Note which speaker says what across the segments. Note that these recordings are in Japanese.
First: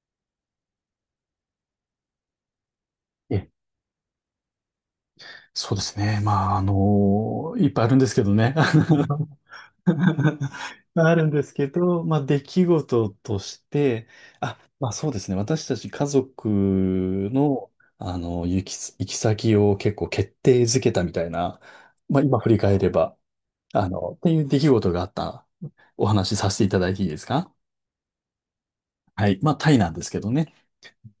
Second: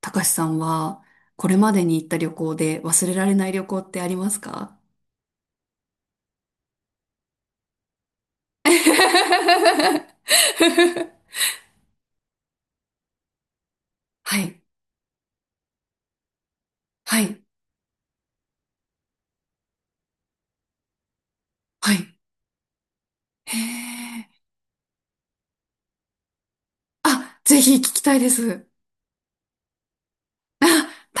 Speaker 1: たかしさんは、これまでに行った旅行で忘れられ
Speaker 2: え、
Speaker 1: ない旅行ってありますか？
Speaker 2: そうですね。まあ、いっぱいあるんですけどね。あの あるんですけど、まあ、出来事として、
Speaker 1: はい、
Speaker 2: そうですね。私たち家族
Speaker 1: はい、
Speaker 2: の、行き先を結構決定づけたみたいな、
Speaker 1: はい。
Speaker 2: まあ今振り返れば、
Speaker 1: へ
Speaker 2: あの、っ
Speaker 1: え。
Speaker 2: ていう出来事があったお話しさせていただいていいです
Speaker 1: あ、
Speaker 2: か？
Speaker 1: ぜひ聞きたいです。
Speaker 2: はい。まあタイなんですけどね。
Speaker 1: あ、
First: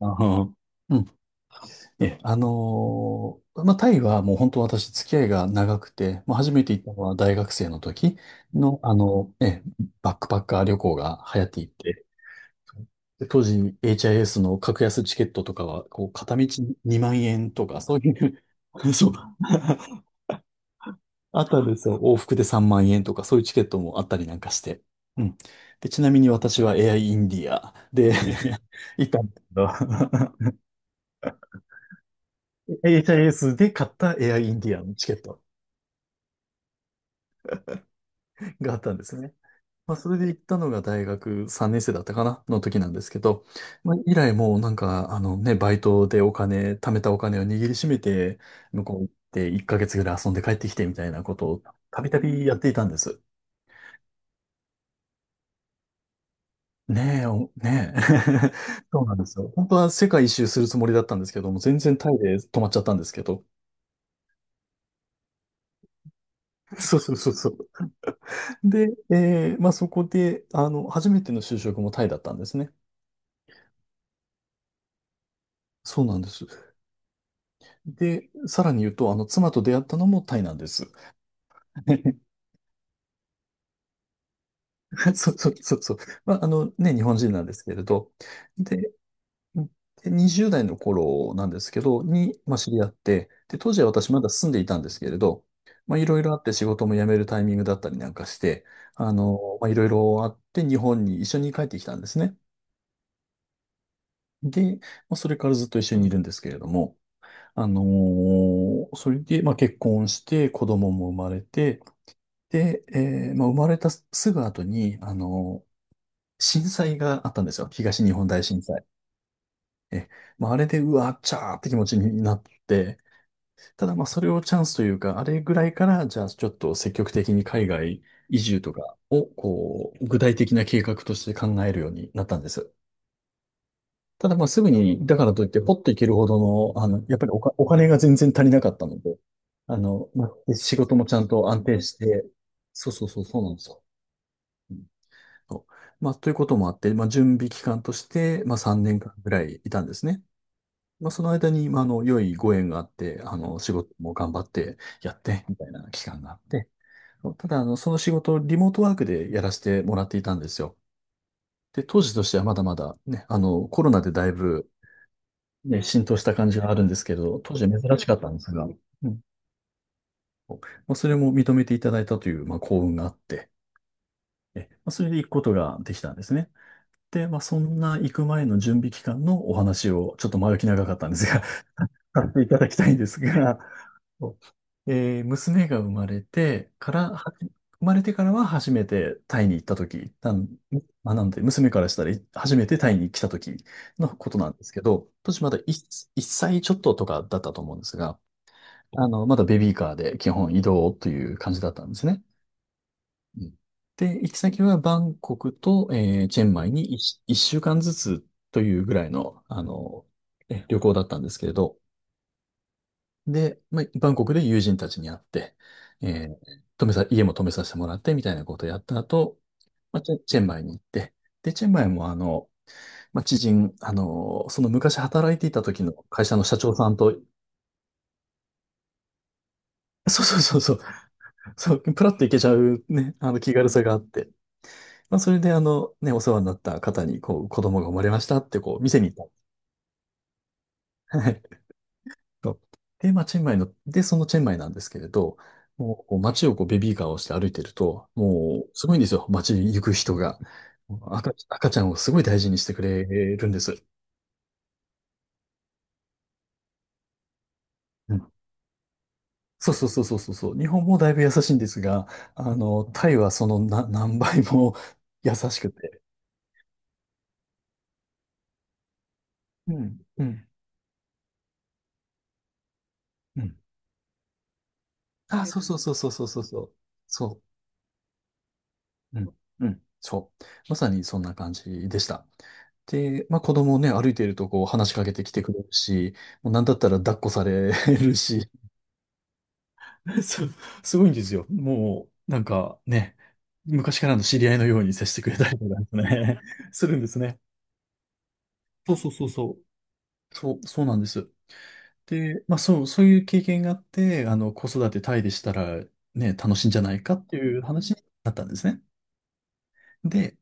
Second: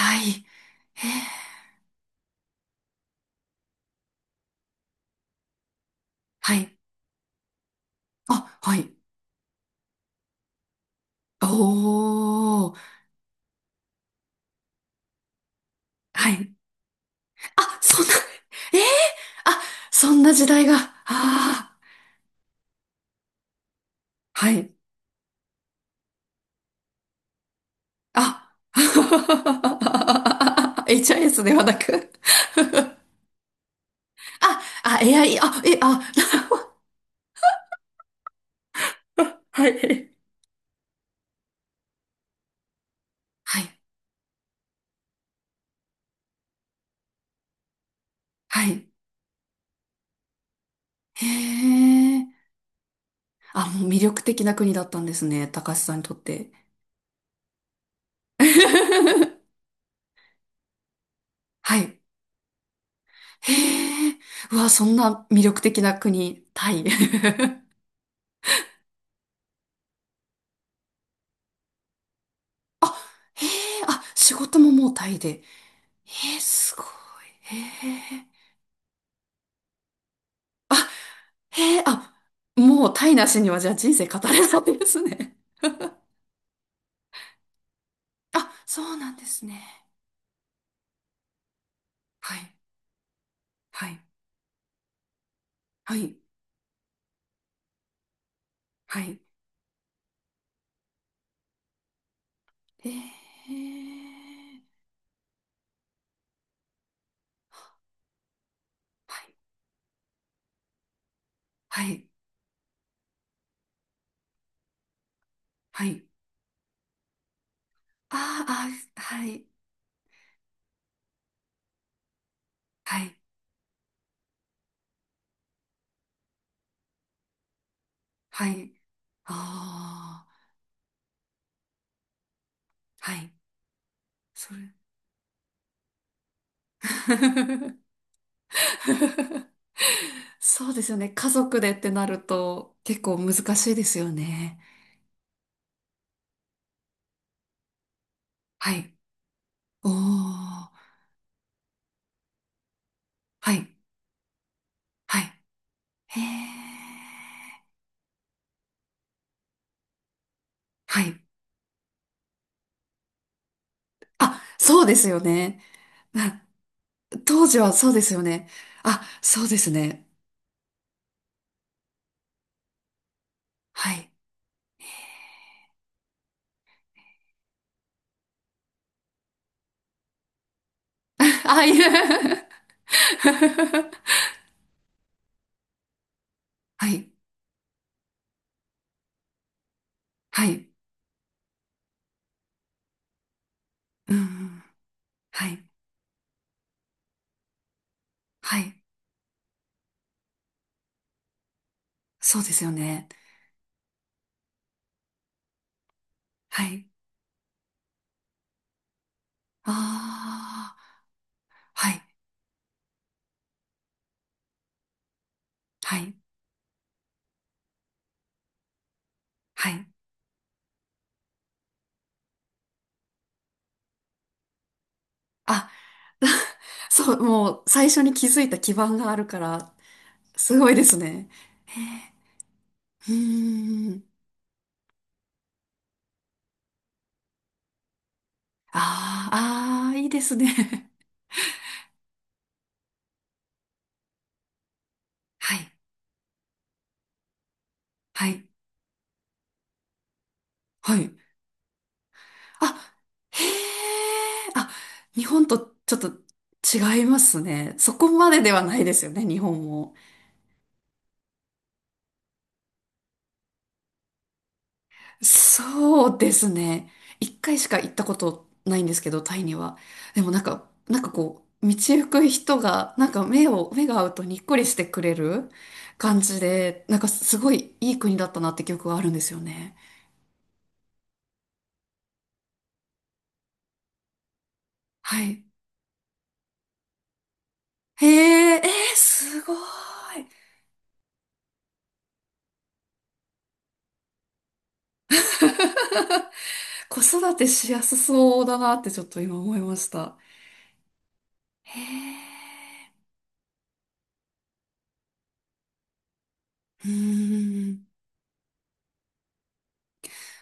Speaker 2: あ
Speaker 1: イ。
Speaker 2: の、う
Speaker 1: へ
Speaker 2: ん
Speaker 1: え。
Speaker 2: タイはもう本当私付き合いが長くて、まあ、初
Speaker 1: は
Speaker 2: めて
Speaker 1: い。
Speaker 2: 行ったのは大学生の時
Speaker 1: あ、は
Speaker 2: の、
Speaker 1: い。
Speaker 2: バックパッカー旅行が流行っていて、
Speaker 1: おー。
Speaker 2: で当時 HIS の格安チケットとかは、こう、
Speaker 1: は
Speaker 2: 片道
Speaker 1: い。
Speaker 2: 2万円
Speaker 1: あ、
Speaker 2: とか、そう
Speaker 1: そん
Speaker 2: い
Speaker 1: な、
Speaker 2: う
Speaker 1: ええ、
Speaker 2: そう、
Speaker 1: あ、そんな時代が。あ
Speaker 2: あったんで
Speaker 1: あ、
Speaker 2: すよ。往復で3万円とか、そういうチケットもあったりなん
Speaker 1: は
Speaker 2: かし
Speaker 1: い。
Speaker 2: て。うん。で、ちなみに私は AI イインディアで
Speaker 1: あ、
Speaker 2: 行ったんです けど、
Speaker 1: HIS ではなく、
Speaker 2: HIS で買った AI イインディアのチケッ
Speaker 1: AI、
Speaker 2: トがあったんですね。
Speaker 1: は
Speaker 2: まあ、
Speaker 1: い。
Speaker 2: それで行ったのが大学3年生だったかなの時なんですけど、
Speaker 1: はい。
Speaker 2: まあ、以来もうなんか、あのね、バイトでお金、貯めたお金を握りしめて、
Speaker 1: は
Speaker 2: 向
Speaker 1: い。
Speaker 2: こう行って1ヶ月ぐらい遊んで帰ってきてみたいな
Speaker 1: へ
Speaker 2: ことをたびた
Speaker 1: え。
Speaker 2: びやっていたんです。
Speaker 1: あ、もう魅力的な国だったんですね。高橋さんにとって。
Speaker 2: ねえ、おねえ。そうなんですよ。本当は世界一周するつもりだったんですけども、
Speaker 1: は
Speaker 2: 全然
Speaker 1: い。
Speaker 2: タイで止まっちゃったんですけど。
Speaker 1: へえ。うわ、そんな魅力的な国、タ イ。
Speaker 2: そうそうそうそう。で、そこで、あの、初めての就職もタイだったんですね。
Speaker 1: あ、へえ。あ、仕事ももうタイで。
Speaker 2: そうなんで
Speaker 1: へえ、
Speaker 2: す。
Speaker 1: すごい。へえ。
Speaker 2: で、さらに言うと、あの、妻と出会ったのもタイなんです。
Speaker 1: へえ、あ、もうタイなしにはじゃあ人生語れないです
Speaker 2: そ
Speaker 1: ね。
Speaker 2: うそうそ うそう。まあ、あのね、日本人なんですけれど。
Speaker 1: あ、そ
Speaker 2: で、
Speaker 1: うなんですね。
Speaker 2: で20代の頃なんですけど、
Speaker 1: は
Speaker 2: に、
Speaker 1: い。
Speaker 2: まあ、知り合って、で、当時は
Speaker 1: はい。
Speaker 2: 私まだ住んでいたんですけれど、
Speaker 1: は
Speaker 2: まあ、い
Speaker 1: い。
Speaker 2: ろいろあって仕事も辞めるタイミングだったりなんかして、
Speaker 1: は
Speaker 2: あ
Speaker 1: い。
Speaker 2: の、まあ、いろいろあって日本に一緒に帰ってきたんですね。
Speaker 1: ええ、
Speaker 2: で、まあ、それからずっと一緒にいるんですけれども、あのーそれ
Speaker 1: はい、
Speaker 2: で、まあ、結婚して、子供も生まれて、
Speaker 1: はい、
Speaker 2: で、生まれたすぐ後に、あの、
Speaker 1: はい。
Speaker 2: 震災があったんですよ。東日本大
Speaker 1: あ
Speaker 2: 震
Speaker 1: あ
Speaker 2: 災。
Speaker 1: あ、はい、
Speaker 2: え、まあ、あれで、うわ、っちゃーって気持ちになって、
Speaker 1: はい、
Speaker 2: ただ、まあ、それをチャンスというか、あれぐらいから、じゃあ、ちょっと積極的に海外移
Speaker 1: は
Speaker 2: 住
Speaker 1: い。
Speaker 2: とかを、こう、具
Speaker 1: あ
Speaker 2: 体的な計画として考えるようになったんです。
Speaker 1: あ、はい、
Speaker 2: ただ、まあ、
Speaker 1: そ
Speaker 2: す
Speaker 1: れ。
Speaker 2: ぐに、だからといって、ポッといけるほどの、やっぱりお金 が全然足りなかったので、あの、まあ、
Speaker 1: そう
Speaker 2: 仕
Speaker 1: ですよ
Speaker 2: 事も
Speaker 1: ね。
Speaker 2: ちゃん
Speaker 1: 家
Speaker 2: と
Speaker 1: 族
Speaker 2: 安
Speaker 1: でっ
Speaker 2: 定
Speaker 1: て
Speaker 2: し
Speaker 1: なる
Speaker 2: て、
Speaker 1: と
Speaker 2: そう
Speaker 1: 結
Speaker 2: そう
Speaker 1: 構
Speaker 2: そう、
Speaker 1: 難
Speaker 2: そうなんで
Speaker 1: し
Speaker 2: す
Speaker 1: い
Speaker 2: よ。
Speaker 1: ですよね。
Speaker 2: と。まあ、ということもあって、まあ、準備期間として、まあ、
Speaker 1: は
Speaker 2: 3
Speaker 1: い。
Speaker 2: 年間ぐらいいたん
Speaker 1: おー、
Speaker 2: ですね。
Speaker 1: は
Speaker 2: まあ、その間に、まあ、あの、良いご縁があって、あ
Speaker 1: い、
Speaker 2: の、仕事も頑張ってや
Speaker 1: は
Speaker 2: っ
Speaker 1: い。
Speaker 2: て、みたいな期
Speaker 1: へ
Speaker 2: 間があって、
Speaker 1: ー、
Speaker 2: ただ、あの、その仕事をリモートワークでやらせてもらっていたんですよ。
Speaker 1: はい。
Speaker 2: で、当時としてはまだまだ、ね、あの、コロナでだい
Speaker 1: あ、
Speaker 2: ぶ、
Speaker 1: そうですよね。
Speaker 2: ね、浸透した
Speaker 1: あ、
Speaker 2: 感じがあるんですけど、
Speaker 1: 当
Speaker 2: 当
Speaker 1: 時
Speaker 2: 時
Speaker 1: は
Speaker 2: は
Speaker 1: そう
Speaker 2: 珍
Speaker 1: で
Speaker 2: し
Speaker 1: す
Speaker 2: かっ
Speaker 1: よ
Speaker 2: たんで
Speaker 1: ね。
Speaker 2: すが、
Speaker 1: あ、
Speaker 2: ん
Speaker 1: そうですね。
Speaker 2: まあ、それも認めていただいたという、まあ、幸運があって、
Speaker 1: はい。
Speaker 2: えまあ、それで行くことができたんですね。で、まあ、そんな行く前の準備期間のお話を、ちょっと前置き長かったんで すが、
Speaker 1: あ、いう
Speaker 2: させて いただきたいんですが、そ娘が生まれて
Speaker 1: は
Speaker 2: か
Speaker 1: い。
Speaker 2: ら、生まれてからは初めてタイに行った時、
Speaker 1: はい。
Speaker 2: まあ、なんで、娘からしたら初めてタイに来た時の
Speaker 1: う
Speaker 2: ことなん
Speaker 1: ん、
Speaker 2: ですけど、当時
Speaker 1: は
Speaker 2: まだ
Speaker 1: い。
Speaker 2: 1歳ちょっととかだったと思うんですが、
Speaker 1: はい。
Speaker 2: あの、まだベビーカーで基本移動という感じだったんですね。
Speaker 1: そうですよね。
Speaker 2: うんで、行き先はバンコクと、チェン
Speaker 1: は
Speaker 2: マイ
Speaker 1: い。
Speaker 2: に1週間ずつというぐらいの、あの、
Speaker 1: あ
Speaker 2: 旅行だ
Speaker 1: あ、
Speaker 2: ったんですけれど、
Speaker 1: はい。
Speaker 2: で、まあ、バンコクで友人たちに会って、
Speaker 1: はい。
Speaker 2: えー泊めさ、家も泊めさせてもらってみたいなことをやった後、
Speaker 1: はい。
Speaker 2: まあ、チェンマイに行って、で、チェンマイもあの、その昔働いていた
Speaker 1: あ、
Speaker 2: 時の会社の社長さん
Speaker 1: そ
Speaker 2: と、
Speaker 1: う、もう最初に気づいた基盤があるから、
Speaker 2: そうそう
Speaker 1: す
Speaker 2: そう
Speaker 1: ご
Speaker 2: そ
Speaker 1: い
Speaker 2: う、
Speaker 1: ですね。
Speaker 2: そ
Speaker 1: へ
Speaker 2: う、プラ
Speaker 1: え。
Speaker 2: ッと行けちゃう
Speaker 1: う
Speaker 2: ね、あの気軽さ
Speaker 1: ー
Speaker 2: があっ
Speaker 1: ん。
Speaker 2: て、まあ、それで、あの、ね、お世話になった方に、こう、子供が生まれましたって、こう、店に行っ
Speaker 1: ああ、ああ、いいですね。
Speaker 2: た。はい。そうで、まあ、チェンマイの、で、そのチェンマイなんですけれど、
Speaker 1: はい。
Speaker 2: もう、こう街をこう、ベビーカーをして歩いてると、
Speaker 1: はい。
Speaker 2: もう、すごいんですよ。街に行く人が。
Speaker 1: はい。
Speaker 2: 赤ちゃんをすごい大事にしてく
Speaker 1: あ、
Speaker 2: れ
Speaker 1: へ
Speaker 2: るんです。
Speaker 1: え。あ、日本とちょっと違いますね。そこ
Speaker 2: う
Speaker 1: ま
Speaker 2: ん
Speaker 1: でではないですよね、日本
Speaker 2: そうそう
Speaker 1: も。
Speaker 2: そうそうそうそう。日本もだいぶ優しいんですが、あの、タイはその何倍も 優しくて。
Speaker 1: そうですね。一回しか行ったことないんですけど、タイに
Speaker 2: う
Speaker 1: は。
Speaker 2: ん、
Speaker 1: で
Speaker 2: う
Speaker 1: もなん
Speaker 2: ん、
Speaker 1: か、なんかこう、道行く人が、なんか
Speaker 2: う
Speaker 1: 目
Speaker 2: ん。
Speaker 1: を、目が合うとにっこりしてくれ
Speaker 2: あ、
Speaker 1: る
Speaker 2: そうそうそうそう
Speaker 1: 感
Speaker 2: そう
Speaker 1: じ
Speaker 2: そうそう。
Speaker 1: で、なんか
Speaker 2: そ
Speaker 1: す
Speaker 2: う
Speaker 1: ごいいい国だったなって記憶があるんですよ
Speaker 2: う
Speaker 1: ね。
Speaker 2: んそう。まさにそんな感じでした。で、まあ子供ね、歩いているとこう話しかけ
Speaker 1: は
Speaker 2: てきて
Speaker 1: い。
Speaker 2: くれるし、もうなんだったら抱っこされ
Speaker 1: へ
Speaker 2: るし、
Speaker 1: え、えー、すごい。
Speaker 2: す、すごいんですよ。もう、なんかね、昔からの知り合いのように接してくれたりとかね、する
Speaker 1: 子
Speaker 2: んです
Speaker 1: 育
Speaker 2: ね。
Speaker 1: てしやすそうだなって
Speaker 2: そう
Speaker 1: ちょっ
Speaker 2: そう
Speaker 1: と
Speaker 2: そう
Speaker 1: 今
Speaker 2: そ
Speaker 1: 思い
Speaker 2: う。
Speaker 1: ました。
Speaker 2: そう、そうなんです。
Speaker 1: へえ。
Speaker 2: で、そういう経験があって、あの、子育てタイでしたらね、楽しいんじゃ
Speaker 1: う
Speaker 2: ないかっていう
Speaker 1: ーん。
Speaker 2: 話になったんですね。で、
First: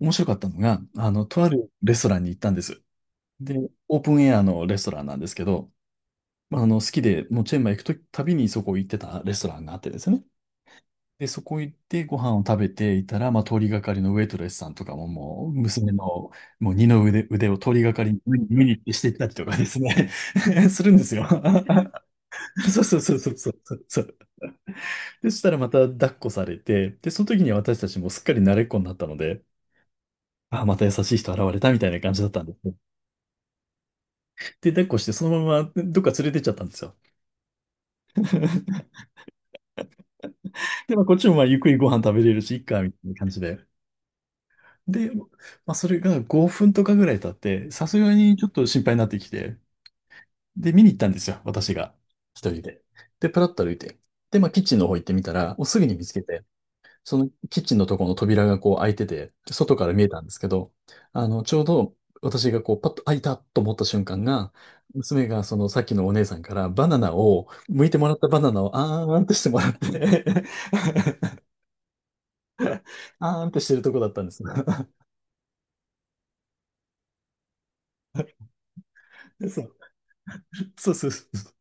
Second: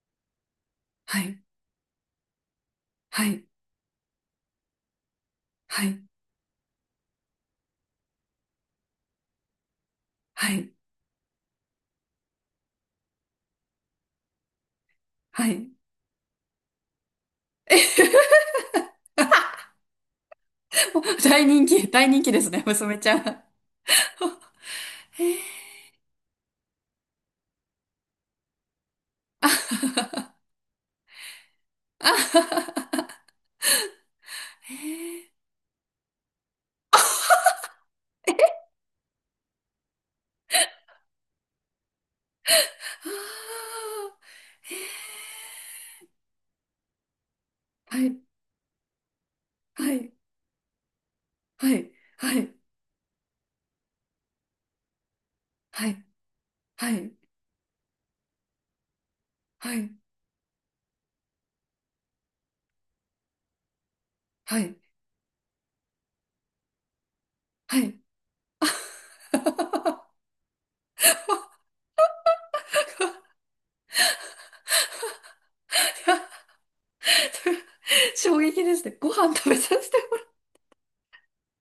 Speaker 2: 面白かったのが、あ
Speaker 1: は
Speaker 2: の、
Speaker 1: い。
Speaker 2: とあるレストランに行ったんです。
Speaker 1: はい。
Speaker 2: で、オープンエアのレストランなんですけど、
Speaker 1: はい。
Speaker 2: まあ、あの、好きで、もうチェンマイ行くとたびにそこ行ってたレストランがあってですね。
Speaker 1: はい。
Speaker 2: で、そこ行ってご飯を食べていたら、まあ、通りがかりのウェイトレスさんとかもも
Speaker 1: は
Speaker 2: う、
Speaker 1: い。
Speaker 2: 娘の、もう二の腕、腕を通りがかりに見に行ってしていったりとかですね、するんです よ。
Speaker 1: 大人気、大人気ですね、
Speaker 2: そうそ
Speaker 1: 娘
Speaker 2: う
Speaker 1: ち
Speaker 2: そ
Speaker 1: ゃ
Speaker 2: う
Speaker 1: ん。
Speaker 2: そう
Speaker 1: あ
Speaker 2: そうそう。でそしたらまた抱っこされて、で、その時には私たちもすっかり慣れっこになったので、あ、また優しい人現れたみたいな
Speaker 1: は
Speaker 2: 感
Speaker 1: は
Speaker 2: じだったんですね。
Speaker 1: は
Speaker 2: で、抱っこしてそのままどっか連れてっちゃったんですよ。で、まあ、こっちもまあゆっくりご飯食べれるし、いっか、みたいな感じで。で、まあ、それが5分とかぐらい経って、さす
Speaker 1: は
Speaker 2: が
Speaker 1: い、
Speaker 2: にちょっと心配になってきて、
Speaker 1: はい、
Speaker 2: で、見に行ったんですよ、私
Speaker 1: はい、
Speaker 2: が。
Speaker 1: は
Speaker 2: 一
Speaker 1: い、
Speaker 2: 人で。で、プラッと歩いて。で、まあ、キッチンの方行ってみたら、おすぐ
Speaker 1: は
Speaker 2: に
Speaker 1: い、
Speaker 2: 見つけて、
Speaker 1: は
Speaker 2: そのキッチンのところの扉がこう開いてて、
Speaker 1: い、は
Speaker 2: 外か
Speaker 1: い、
Speaker 2: ら見えたんですけど、ちょうど私がこうパッと開いたと思った瞬間が、
Speaker 1: はい、
Speaker 2: 娘がそのさっきのお姉さんからバナナを、
Speaker 1: は
Speaker 2: 剥い
Speaker 1: い。
Speaker 2: てもらったバナナをあーんってしてもらっ て、 あーんってしてるとこだったんです。
Speaker 1: 衝撃ですね。ご飯食べ
Speaker 2: そ
Speaker 1: さ
Speaker 2: う、
Speaker 1: せてもらう。
Speaker 2: そうそうそう。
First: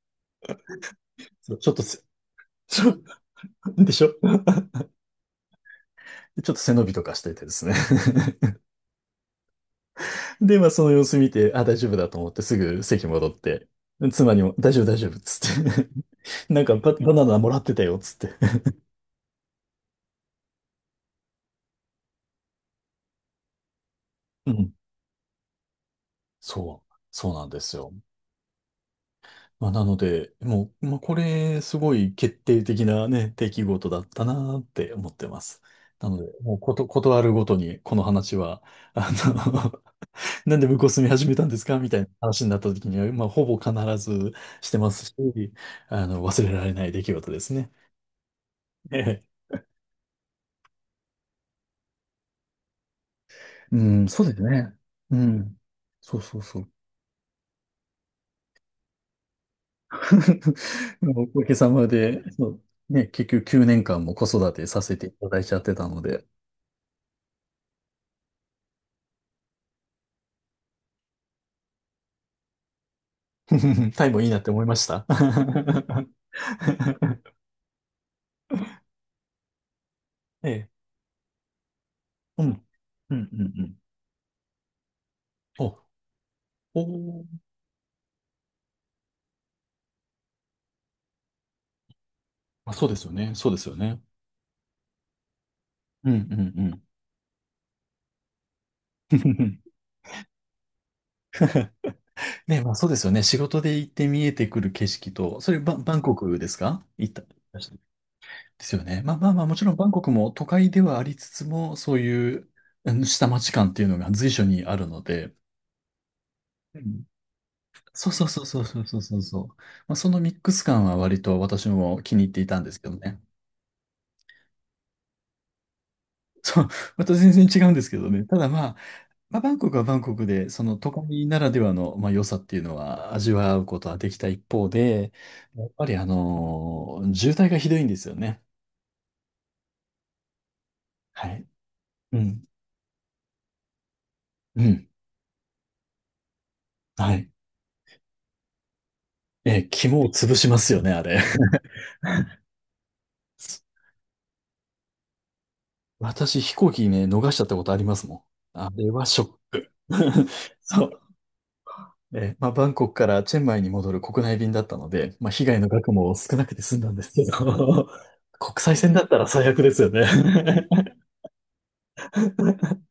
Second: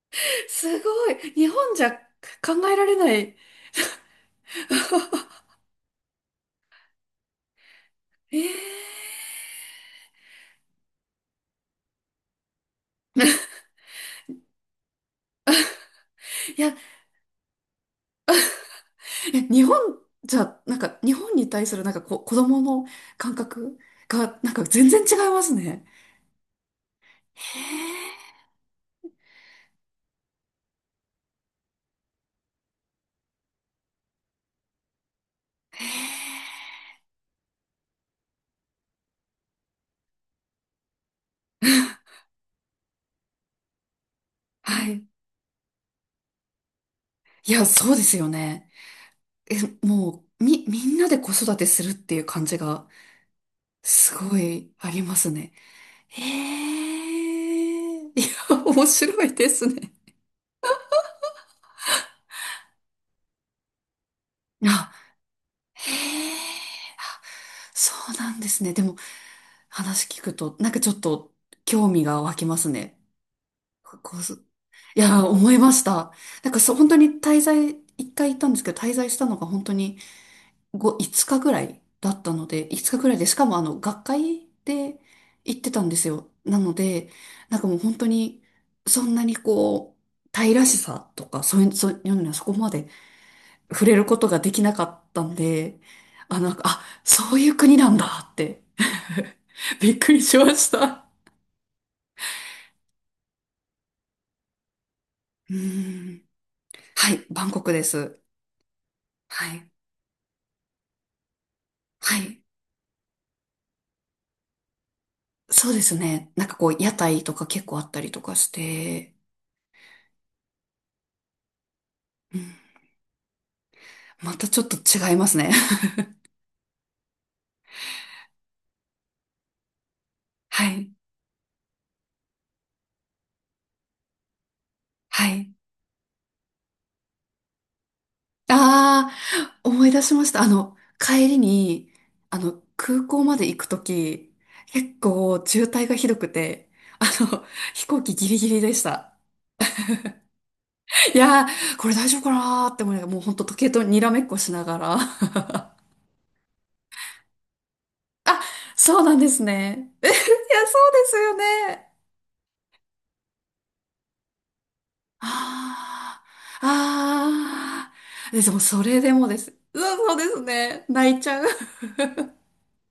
Speaker 1: すごい。日
Speaker 2: そうちょっ
Speaker 1: 本じ
Speaker 2: と
Speaker 1: ゃ
Speaker 2: せ、
Speaker 1: 考え
Speaker 2: ち
Speaker 1: られ
Speaker 2: ょ、
Speaker 1: ない。
Speaker 2: でしょ ちょっと背伸びとかしててですね。
Speaker 1: えー
Speaker 2: で、まあその様子見て、あ、大丈夫だと思ってすぐ席戻っ て、妻にも大丈夫大丈夫っつって、
Speaker 1: い
Speaker 2: なん
Speaker 1: や、
Speaker 2: かバ、バナナもらってたよ、つって。
Speaker 1: え、日本じゃ、なんか、日本に対するなんか子供の感覚が、な
Speaker 2: う
Speaker 1: んか
Speaker 2: ん。
Speaker 1: 全然違いますね。
Speaker 2: そう、そうなんですよ。
Speaker 1: へ
Speaker 2: まあ、なので、もう、まあ、これ、すごい決定的なね、出来事だったなって思ってます。
Speaker 1: え、へえ、
Speaker 2: なので、もうこと、断るごとに、この話は、あの なんで向こう住み始めたんですかみたいな話になった時には、まあ、ほぼ必ずして
Speaker 1: は
Speaker 2: ます
Speaker 1: い。
Speaker 2: し、あの、忘れられない出来事で
Speaker 1: い
Speaker 2: す
Speaker 1: や、
Speaker 2: ね。
Speaker 1: そうですよね。
Speaker 2: ええ、
Speaker 1: え、もう、みんなで子育てするっていう感じが、
Speaker 2: うん、
Speaker 1: す
Speaker 2: そうで
Speaker 1: ご
Speaker 2: す
Speaker 1: い
Speaker 2: ね。
Speaker 1: ありま
Speaker 2: う
Speaker 1: すね。
Speaker 2: ん。そ
Speaker 1: へ
Speaker 2: うそうそう。
Speaker 1: え、いや、面白いですね。
Speaker 2: おかげさまで、そう、ね、結局9年間も子育てさ
Speaker 1: あ、
Speaker 2: せていただいちゃってた
Speaker 1: へ
Speaker 2: ので、
Speaker 1: え、あ、そうなんですね。でも、話聞くと、なんかちょっと興味が湧きますね。こ
Speaker 2: タイもいいなって思いまし
Speaker 1: い
Speaker 2: た。
Speaker 1: やー、思いました。なんかそう、本当に滞在、一回行ったんですけど、滞在したのが本当に
Speaker 2: ええ。
Speaker 1: 5日ぐらいだった
Speaker 2: う
Speaker 1: ので、
Speaker 2: ん。
Speaker 1: 5日ぐら
Speaker 2: う
Speaker 1: いで、
Speaker 2: ん
Speaker 1: し
Speaker 2: うん
Speaker 1: かもあ
Speaker 2: うん。
Speaker 1: の、学会で行って
Speaker 2: お、
Speaker 1: たんですよ。なの
Speaker 2: お
Speaker 1: で、
Speaker 2: ー、
Speaker 1: なんかもう本当に、そんなにこう、タイらしさとか、そういう、そういうのにはそこま
Speaker 2: まあ、そ
Speaker 1: で
Speaker 2: うですよね。そうですよ
Speaker 1: 触れ
Speaker 2: ね。
Speaker 1: ることができなかったんで、
Speaker 2: う
Speaker 1: あ、なんか、
Speaker 2: ん
Speaker 1: あ、そういう国なんだって、
Speaker 2: うんうん。
Speaker 1: びっくりしました。
Speaker 2: ね、まあそうですよね。仕事で行って見えてくる景色と、そ
Speaker 1: う
Speaker 2: れバン、バン
Speaker 1: ー
Speaker 2: コ
Speaker 1: ん。
Speaker 2: クですか行
Speaker 1: は
Speaker 2: った。
Speaker 1: い、
Speaker 2: で
Speaker 1: バンコクです。
Speaker 2: すよね。まあまあまあ、
Speaker 1: は
Speaker 2: もち
Speaker 1: い。
Speaker 2: ろんバンコクも都会ではありつつも、そう
Speaker 1: は
Speaker 2: い
Speaker 1: い。
Speaker 2: う、うん、下町感っていうのが随所にあるので。
Speaker 1: そうですね。なんかこう、
Speaker 2: う
Speaker 1: 屋
Speaker 2: ん、
Speaker 1: 台とか結構あった
Speaker 2: そ
Speaker 1: り
Speaker 2: う
Speaker 1: と
Speaker 2: そう
Speaker 1: か
Speaker 2: そう
Speaker 1: し
Speaker 2: そうそうそう
Speaker 1: て、
Speaker 2: そうそう。まあ、そのミックス感は割と私も気に入っ
Speaker 1: う
Speaker 2: て
Speaker 1: ん、
Speaker 2: いたんですけどね。
Speaker 1: またちょっと違いますね。
Speaker 2: そう、また全然違うんですけどね。ただまあ、まあ、バンコクはバンコクで、そ
Speaker 1: は
Speaker 2: の都
Speaker 1: い。
Speaker 2: 会ならではの、まあ、良さっていうのは味わうことはできた一方で、
Speaker 1: はい。
Speaker 2: やっぱりあの渋滞がひどいんですよね。
Speaker 1: ああ、思い出しました。あの、帰
Speaker 2: は
Speaker 1: り
Speaker 2: い。
Speaker 1: に、
Speaker 2: う
Speaker 1: あ
Speaker 2: ん。
Speaker 1: の、空港まで行くとき、
Speaker 2: うん。
Speaker 1: 結構渋滞がひどくて、あ
Speaker 2: はい。
Speaker 1: の、飛行機ギリギリでした。
Speaker 2: えー、肝を潰しますよね、あ
Speaker 1: い
Speaker 2: れ。
Speaker 1: や ー、これ大丈夫かなーって思いながら、もうほんと時計とにらめっこしながら。
Speaker 2: 私、飛行機ね、逃しちゃったことありますも
Speaker 1: あ、
Speaker 2: ん。あれ
Speaker 1: そう
Speaker 2: は
Speaker 1: なん
Speaker 2: ショ
Speaker 1: で
Speaker 2: ッ
Speaker 1: す
Speaker 2: ク。
Speaker 1: ね。え、いや、
Speaker 2: そ
Speaker 1: そうで
Speaker 2: う。
Speaker 1: すよね。
Speaker 2: えー、まあ、バンコクからチェンマイに戻る国内便だったので、
Speaker 1: あ
Speaker 2: まあ、被害の額も少なく
Speaker 1: あ、
Speaker 2: て済んだんですけど、
Speaker 1: あ あ、でも
Speaker 2: 国際
Speaker 1: そ
Speaker 2: 線
Speaker 1: れ
Speaker 2: だっ
Speaker 1: で
Speaker 2: た
Speaker 1: も
Speaker 2: ら
Speaker 1: で
Speaker 2: 最
Speaker 1: す。
Speaker 2: 悪で
Speaker 1: う
Speaker 2: すよ
Speaker 1: ん、
Speaker 2: ね。
Speaker 1: そうですね。泣いちゃう。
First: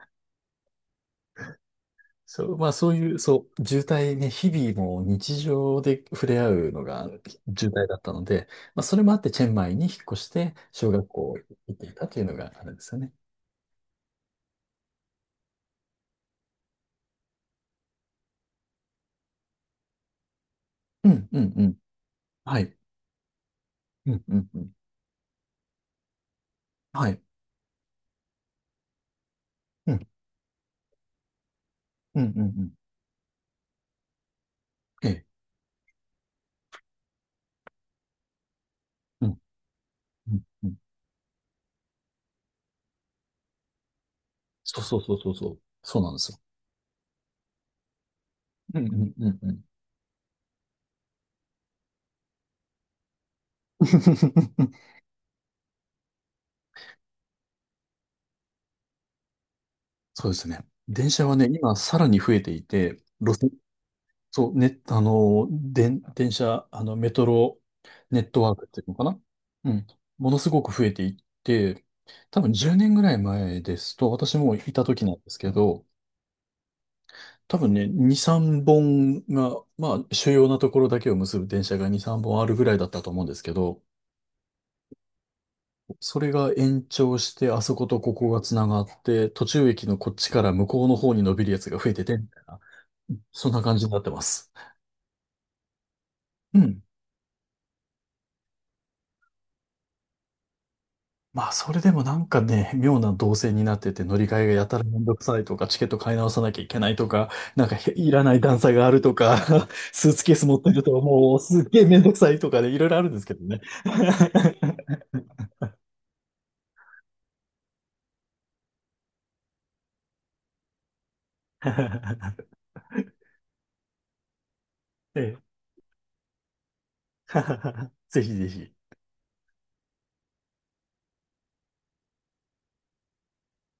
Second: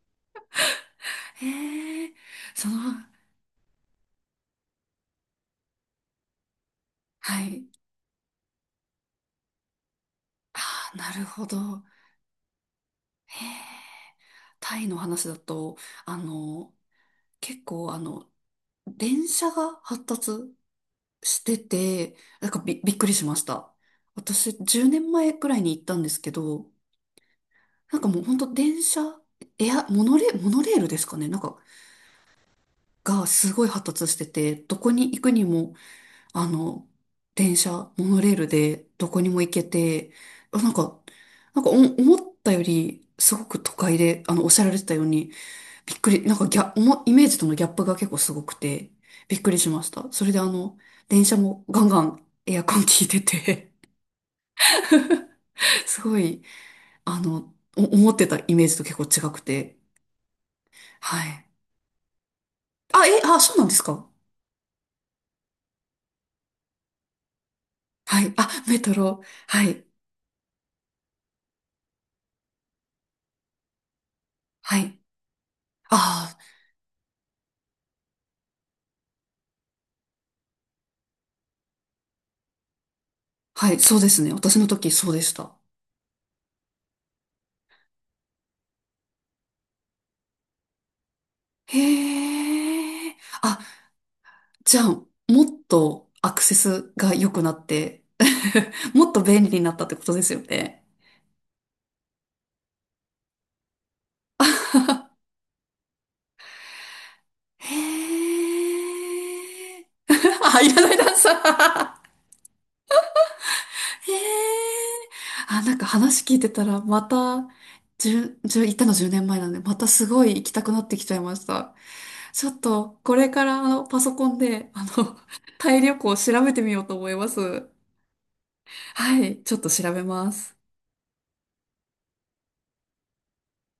Speaker 1: へえ、
Speaker 2: そう、
Speaker 1: そ
Speaker 2: まあ、
Speaker 1: の、
Speaker 2: そういう、そう、渋滞ね、日々もう日常で触れ合うのが
Speaker 1: はい。
Speaker 2: 渋滞だったので、まあ、それもあってチェンマイに引っ越して
Speaker 1: あ
Speaker 2: 小
Speaker 1: あ、
Speaker 2: 学
Speaker 1: なる
Speaker 2: 校に
Speaker 1: ほど。
Speaker 2: 行っていたというのがあるんですよね。
Speaker 1: へえ、タイの話だと、あの、結構、あの、電車が発達
Speaker 2: うん、
Speaker 1: し
Speaker 2: うん、
Speaker 1: て
Speaker 2: うん。
Speaker 1: て、なんか
Speaker 2: はい。
Speaker 1: びっくりしました。
Speaker 2: うん、うん、
Speaker 1: 私、
Speaker 2: うん。
Speaker 1: 10年前くらいに行ったんですけど、
Speaker 2: はい。
Speaker 1: なんかもう本当電車、エア、
Speaker 2: う
Speaker 1: モ
Speaker 2: ん、
Speaker 1: ノレ、モノレールですかね。なんか、
Speaker 2: うん、うん、うん。
Speaker 1: がすごい発達してて、どこに
Speaker 2: え
Speaker 1: 行
Speaker 2: え。
Speaker 1: くにも、あの、電車、モノレールでどこ
Speaker 2: う
Speaker 1: に
Speaker 2: ん、
Speaker 1: も行けて、
Speaker 2: うん、
Speaker 1: あ、
Speaker 2: う
Speaker 1: なん
Speaker 2: ん。
Speaker 1: か、なんか思ったより、すごく都会で、あの、おっしゃられ
Speaker 2: そ
Speaker 1: て
Speaker 2: う
Speaker 1: た
Speaker 2: そ
Speaker 1: よ
Speaker 2: う
Speaker 1: う
Speaker 2: そう
Speaker 1: に、
Speaker 2: そうそう。
Speaker 1: び
Speaker 2: そ
Speaker 1: っ
Speaker 2: う
Speaker 1: く
Speaker 2: なんで
Speaker 1: り、
Speaker 2: す
Speaker 1: なん
Speaker 2: よ。
Speaker 1: かギャ、おもイメージとのギャップが結構すごく
Speaker 2: うん、
Speaker 1: て、
Speaker 2: うん、う
Speaker 1: び
Speaker 2: ん、
Speaker 1: っく
Speaker 2: う
Speaker 1: り
Speaker 2: ん。
Speaker 1: しました。それであの、電車もガンガンエアコン効いてて すごい、あの、思ってたイメージと結構違くて、
Speaker 2: そうですね。電
Speaker 1: は
Speaker 2: 車は
Speaker 1: い。
Speaker 2: ね、今さらに増えていて、
Speaker 1: あ、え、
Speaker 2: 路
Speaker 1: あ、
Speaker 2: 線、
Speaker 1: そうなんですか？
Speaker 2: そう、ね、あの、電車、あの、メトロネ
Speaker 1: は
Speaker 2: ッ
Speaker 1: い。
Speaker 2: トワー
Speaker 1: あ、
Speaker 2: クっ
Speaker 1: メ
Speaker 2: ていう
Speaker 1: ト
Speaker 2: のかな。
Speaker 1: ロ。は
Speaker 2: う
Speaker 1: い。
Speaker 2: ん。ものすごく増えていって、多分10年ぐらい前ですと、私もい
Speaker 1: は
Speaker 2: た
Speaker 1: い。
Speaker 2: 時なんですけど、
Speaker 1: あ
Speaker 2: 多分ね、2、3本が、まあ、主要なところだけを結ぶ電車が2、3本あるぐらいだったと思うんですけ
Speaker 1: あ、はい。
Speaker 2: ど、
Speaker 1: そうですね。私の時そうでした。
Speaker 2: それが延長して、あそことここが繋がって、途中駅のこっちから向こうの方に伸びるやつ
Speaker 1: へ
Speaker 2: が増えてて、みたいな。
Speaker 1: え。
Speaker 2: そん
Speaker 1: あ、
Speaker 2: な感じになってます。
Speaker 1: じゃあ、もっとアクセ
Speaker 2: うん。
Speaker 1: スが良くなって もっと便利になったってことですよね。
Speaker 2: まあ、それでもなんかね、妙な動線になってて、乗り換えがやたらめんどくさいとか、チケット買い直さなきゃいけないとか、なんかへいらない
Speaker 1: へ
Speaker 2: 段差があるとか、
Speaker 1: え。
Speaker 2: スーツケー ス持
Speaker 1: あ、
Speaker 2: って
Speaker 1: いら
Speaker 2: る
Speaker 1: な
Speaker 2: と
Speaker 1: いダンサ
Speaker 2: もうすっげえめん
Speaker 1: ー。
Speaker 2: どくさいとかで、いろいろあるんですけどね。
Speaker 1: へえ。あ、なんか話聞いてたら、また、じゅ十、じゅう行ったの10年前なんで、またすごい行きたくなってきちゃいました。ち ょっと、これから、あの、パソコンで、あの、
Speaker 2: ええ、
Speaker 1: タイ旅行を調べてみようと思います。
Speaker 2: ぜひぜひ。
Speaker 1: はい、ちょっと調べます。